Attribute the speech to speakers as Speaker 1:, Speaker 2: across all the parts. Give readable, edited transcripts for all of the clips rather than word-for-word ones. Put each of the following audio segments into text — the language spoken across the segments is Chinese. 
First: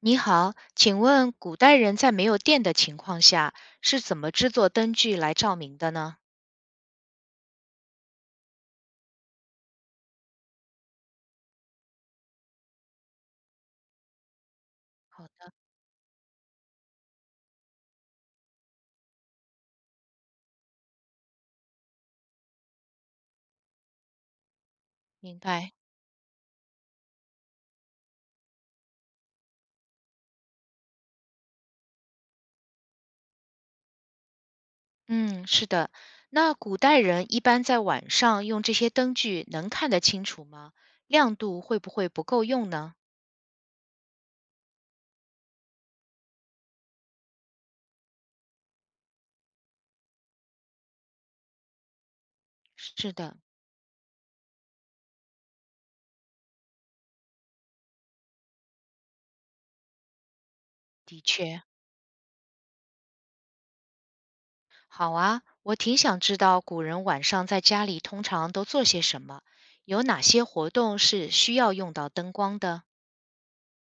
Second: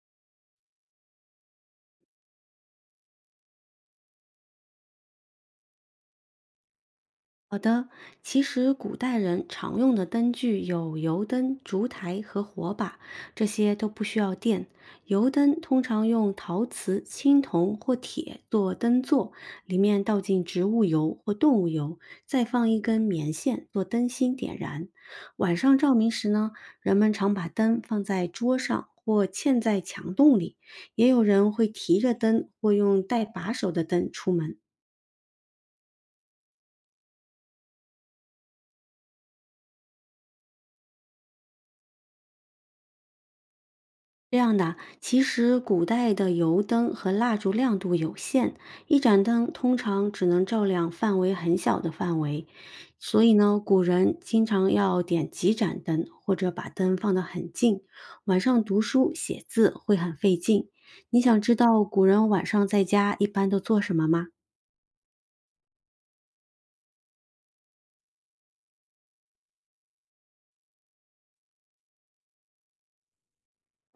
Speaker 1: 你好，请问古代人在没有电的情况下是怎么制作灯具来照明的呢？
Speaker 2: 好的，其实古代人常用的灯具有油灯、烛台和火把，这些都不需要电。
Speaker 1: 好
Speaker 2: 油
Speaker 1: 的，
Speaker 2: 灯通常用陶瓷、青铜或铁做灯座，里面倒进植物油或动物油，再放一根棉线做灯芯点燃。
Speaker 1: 明
Speaker 2: 晚
Speaker 1: 白。
Speaker 2: 上照明时呢，人们常把灯放在桌上或嵌在墙洞里，也有人会提着灯或用带把手的灯出门。
Speaker 1: 嗯，是的。那古代人一般在晚上用这些灯具能看得清楚吗？亮度会不会不够用呢？
Speaker 2: 这样的，其实古代的油灯和蜡烛亮度有限，一盏灯通常只能照亮范围很小的范围，
Speaker 1: 是
Speaker 2: 所以
Speaker 1: 的，
Speaker 2: 呢，古人经常要点几盏灯，或者把灯放得很近。晚上读书写字会很费劲。你
Speaker 1: 的
Speaker 2: 想知
Speaker 1: 确。
Speaker 2: 道古人晚上在家一般都做什么吗？
Speaker 1: 好啊，我挺想知道古人晚上在家里通常都做些什么，有哪些活动是需要用到灯光的？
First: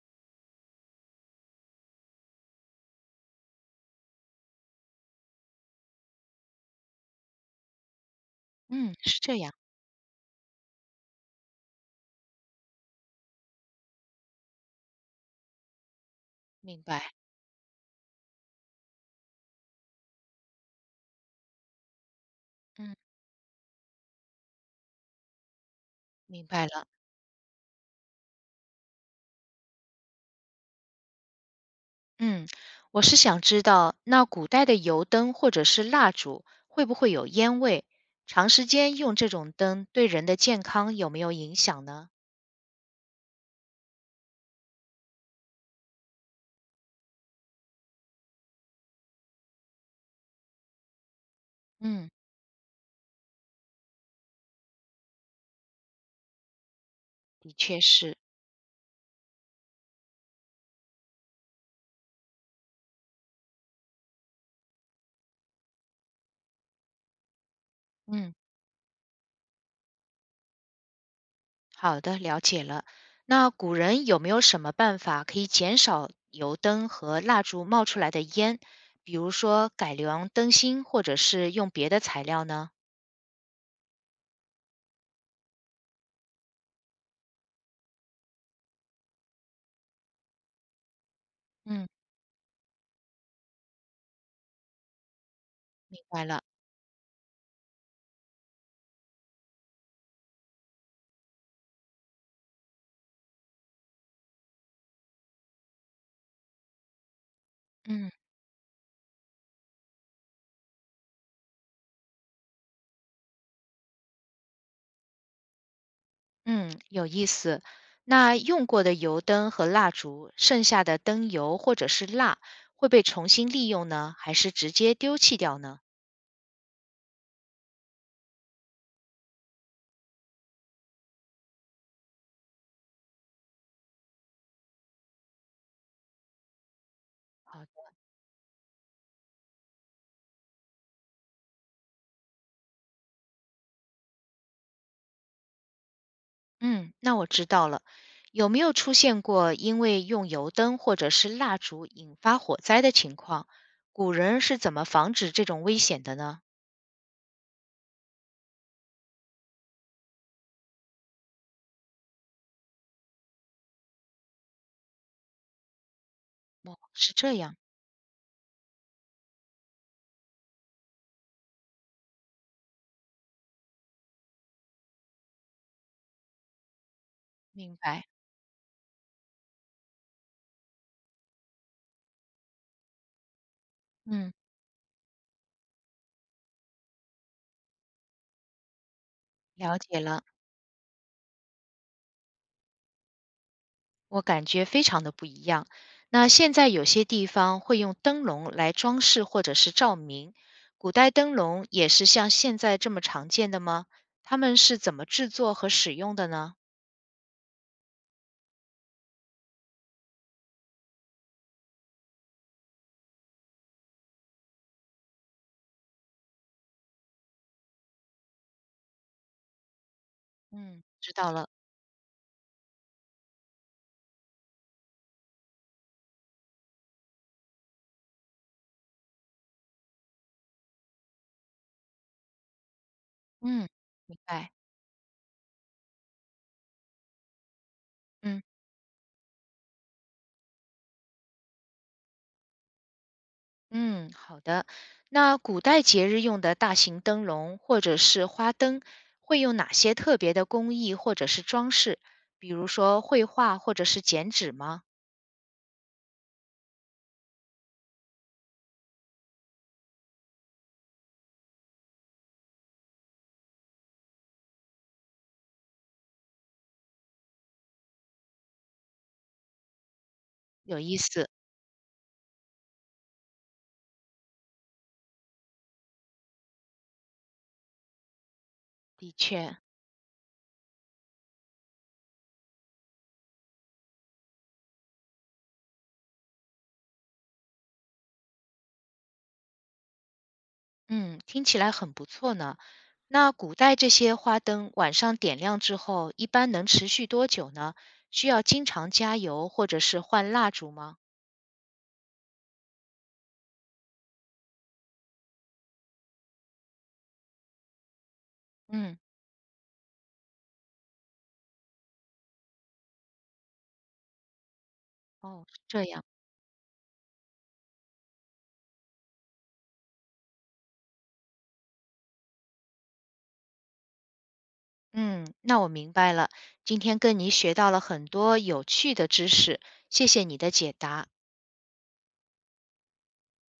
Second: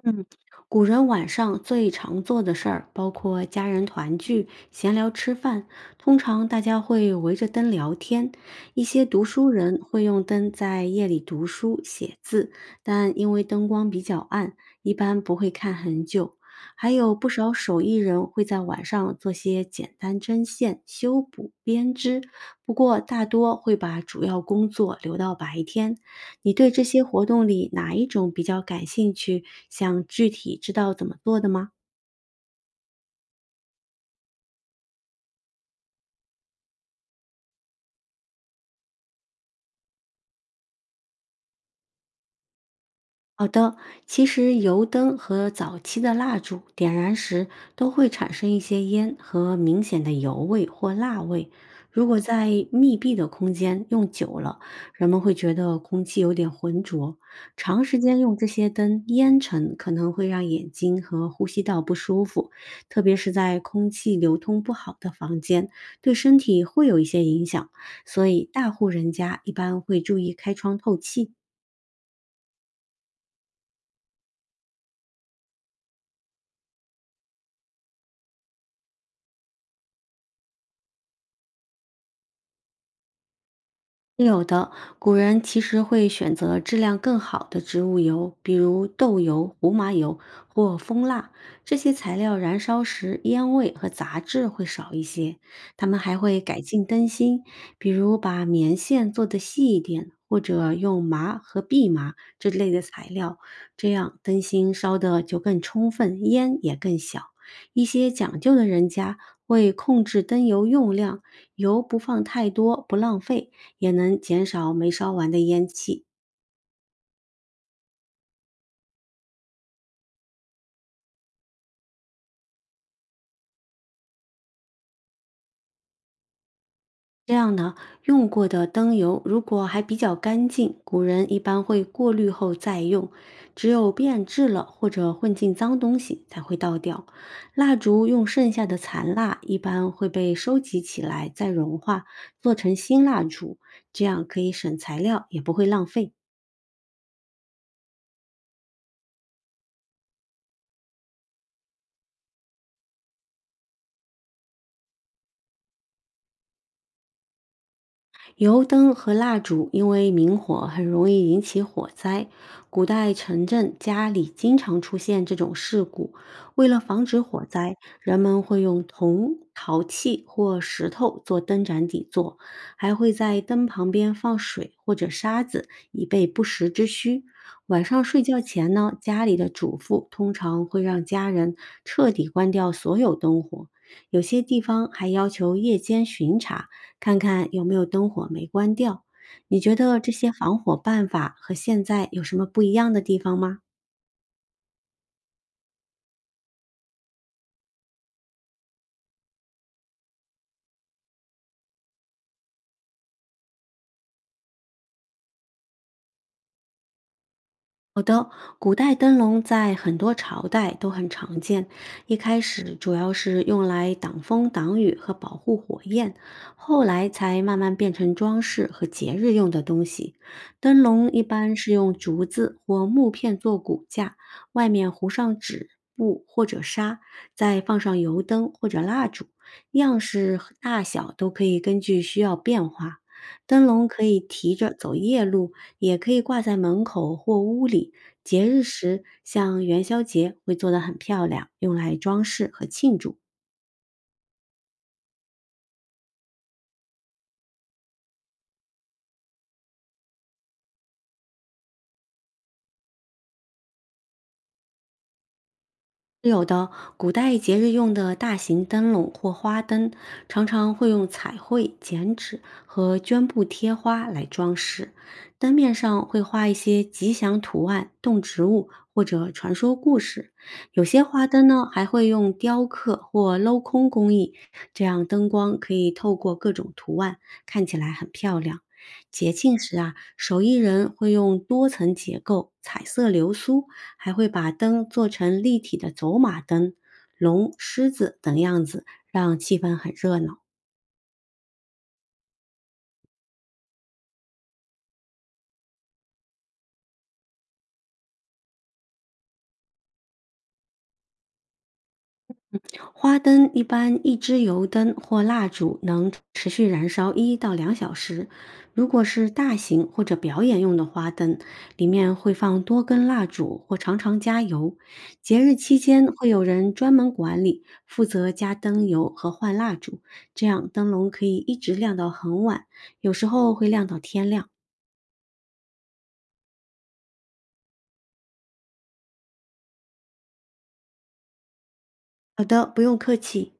Speaker 2: 嗯，古人晚上最常做的事儿包括家人团聚、闲聊吃饭，通常大家会围着灯聊天。一
Speaker 1: 嗯，
Speaker 2: 些
Speaker 1: 是
Speaker 2: 读
Speaker 1: 这
Speaker 2: 书
Speaker 1: 样，
Speaker 2: 人会用灯在夜里读书、写字，但因为灯光比较暗，一般不会看很久。
Speaker 1: 明
Speaker 2: 还
Speaker 1: 白。
Speaker 2: 有不少手艺人会在晚上做些简单针线、修补、编织，不
Speaker 1: 嗯，
Speaker 2: 过大多会把主要工作留到白天。
Speaker 1: 明
Speaker 2: 你
Speaker 1: 白
Speaker 2: 对这
Speaker 1: 了。
Speaker 2: 些活动里哪一种比较感兴趣？想具体知道怎么做的吗？
Speaker 1: 嗯，我是想知道，那古代的油灯或者是蜡烛会不会有烟味？长时间用这种灯对人的健康有没有影响呢？
Speaker 2: 好的，其实油灯和早期的蜡烛点燃时都会产生一些烟和明显的油味或蜡味。如
Speaker 1: 嗯，
Speaker 2: 果在密闭的空间用久了，人们会觉得空气有点浑浊。
Speaker 1: 的确
Speaker 2: 长时
Speaker 1: 是。
Speaker 2: 间用这些灯，烟尘可能会让眼睛和呼吸道不舒服，特别是在空气流通不好的房间，对身体会有一些影响。所
Speaker 1: 嗯，
Speaker 2: 以，大户人家一般会注意开窗透气。
Speaker 1: 好的，了解了。那古人有没有什么办法可以减少油灯和蜡烛冒出来的烟？比如说改良灯芯，或者是用别的材料呢？
Speaker 2: 是有的，古人其实会选择质量更好的植物油，比如豆油、胡麻油或蜂蜡，这
Speaker 1: 嗯，
Speaker 2: 些材料燃烧时烟味和杂质会少一些。他
Speaker 1: 明
Speaker 2: 们还
Speaker 1: 白
Speaker 2: 会
Speaker 1: 了。
Speaker 2: 改进灯芯，比如把棉线做得细一点，或者用麻和蓖麻这类的材料，这样灯芯烧得就更充分，烟也更小。一些
Speaker 1: 嗯。
Speaker 2: 讲究的人家会控制灯油用量，油不放太多，不浪费。也能减少没烧完的烟气。
Speaker 1: 嗯，有意思。那用过的油灯和蜡烛，剩下的灯油或者是蜡，会被重新利用呢，还是直接丢弃掉呢？
Speaker 2: 这样呢，用过的灯油如果还比较干净，古人一般会过滤后再用，只有变质了或者混进脏东西才会倒掉。
Speaker 1: 好
Speaker 2: 蜡
Speaker 1: 的，
Speaker 2: 烛用剩下的残蜡一般会被收集起来再融化，做成新蜡烛，这样可以省材料，也不会浪费。
Speaker 1: 嗯，那我知道了。有没有出现过因为用油灯或者是蜡烛引发火灾的情况？古人是怎么防止这种危险的呢？
Speaker 2: 油灯和蜡烛因为明火很容易引起火灾，古代城镇家里经常出现这种事故。为了防
Speaker 1: 是
Speaker 2: 止
Speaker 1: 这
Speaker 2: 火
Speaker 1: 样，
Speaker 2: 灾，人们会用铜、陶器或石头做灯盏底座，还会在灯旁边放水或者沙子，以备不时之需。
Speaker 1: 明
Speaker 2: 晚上
Speaker 1: 白。
Speaker 2: 睡觉前呢，家里的主妇通常会让家人彻底关掉所有灯火，有
Speaker 1: 嗯，
Speaker 2: 些地方还要求夜间巡查。看看有没有灯火没关掉。你觉
Speaker 1: 了解
Speaker 2: 得这
Speaker 1: 了。
Speaker 2: 些防火办法和现在有什么不一样的地方吗？
Speaker 1: 我感觉非常的不一样。那现在有些地方会用灯笼来装饰或者是照明，古代灯笼也是像现在这么常见的吗？他们是怎么制作和使用的呢？
Speaker 2: 好的，古代灯笼在很多朝代都很常见。一开始主要是用来挡风挡雨和保护火焰，后来才慢慢变成装饰和节日用的东西。灯
Speaker 1: 嗯，
Speaker 2: 笼
Speaker 1: 知
Speaker 2: 一
Speaker 1: 道了。
Speaker 2: 般是用竹子或木片做骨架，外面糊上纸、布或者纱，再放上油灯或者蜡烛，样式和大小都可以根据需要变化。灯
Speaker 1: 嗯，
Speaker 2: 笼可
Speaker 1: 明
Speaker 2: 以
Speaker 1: 白。
Speaker 2: 提着走夜路，也可以挂在门口或屋里。
Speaker 1: 嗯
Speaker 2: 节日时，像元宵节会做得很漂亮，用来装饰和庆祝。
Speaker 1: 嗯，好的。那古代节日用的大型灯笼或者是花灯，会用哪些特别的工艺或者是装饰？比如说绘画或者是剪纸吗？
Speaker 2: 是有的，古代节日用的大型灯笼或花灯，常常会用彩绘、剪纸和绢布贴花来装饰。灯面上会画一些吉祥图案、动植物或者传说故事。
Speaker 1: 有
Speaker 2: 有
Speaker 1: 意
Speaker 2: 些花
Speaker 1: 思，
Speaker 2: 灯呢，还会用雕刻或镂空工艺，这样灯光可以透过各种图案，看起来很漂亮。
Speaker 1: 的
Speaker 2: 节
Speaker 1: 确。
Speaker 2: 庆时啊，手艺人会用多层结构、彩色流苏还会把灯做成立体的走马灯、龙、狮子等样子，让气氛很热闹。
Speaker 1: 嗯，听起来很不错呢。那古代这些花灯晚上点亮之后，一般能持续多久呢？需要经常加油或者是换蜡烛吗？
Speaker 2: 花灯一般一支油灯或蜡烛能持续燃烧1到2小时。如
Speaker 1: 嗯，
Speaker 2: 果是大型或者表演用的花灯，里面会放多根蜡烛或常常加油。节
Speaker 1: 哦，
Speaker 2: 日
Speaker 1: 是
Speaker 2: 期
Speaker 1: 这样。
Speaker 2: 间会有人专门管理，负责加灯油和换蜡烛，这样灯笼可以一直亮到很晚，有时候会亮到天亮。
Speaker 1: 嗯，那我明白了。今天跟你学到了很多有趣的知识，谢谢你的解答。
Speaker 2: 好的，不用客气。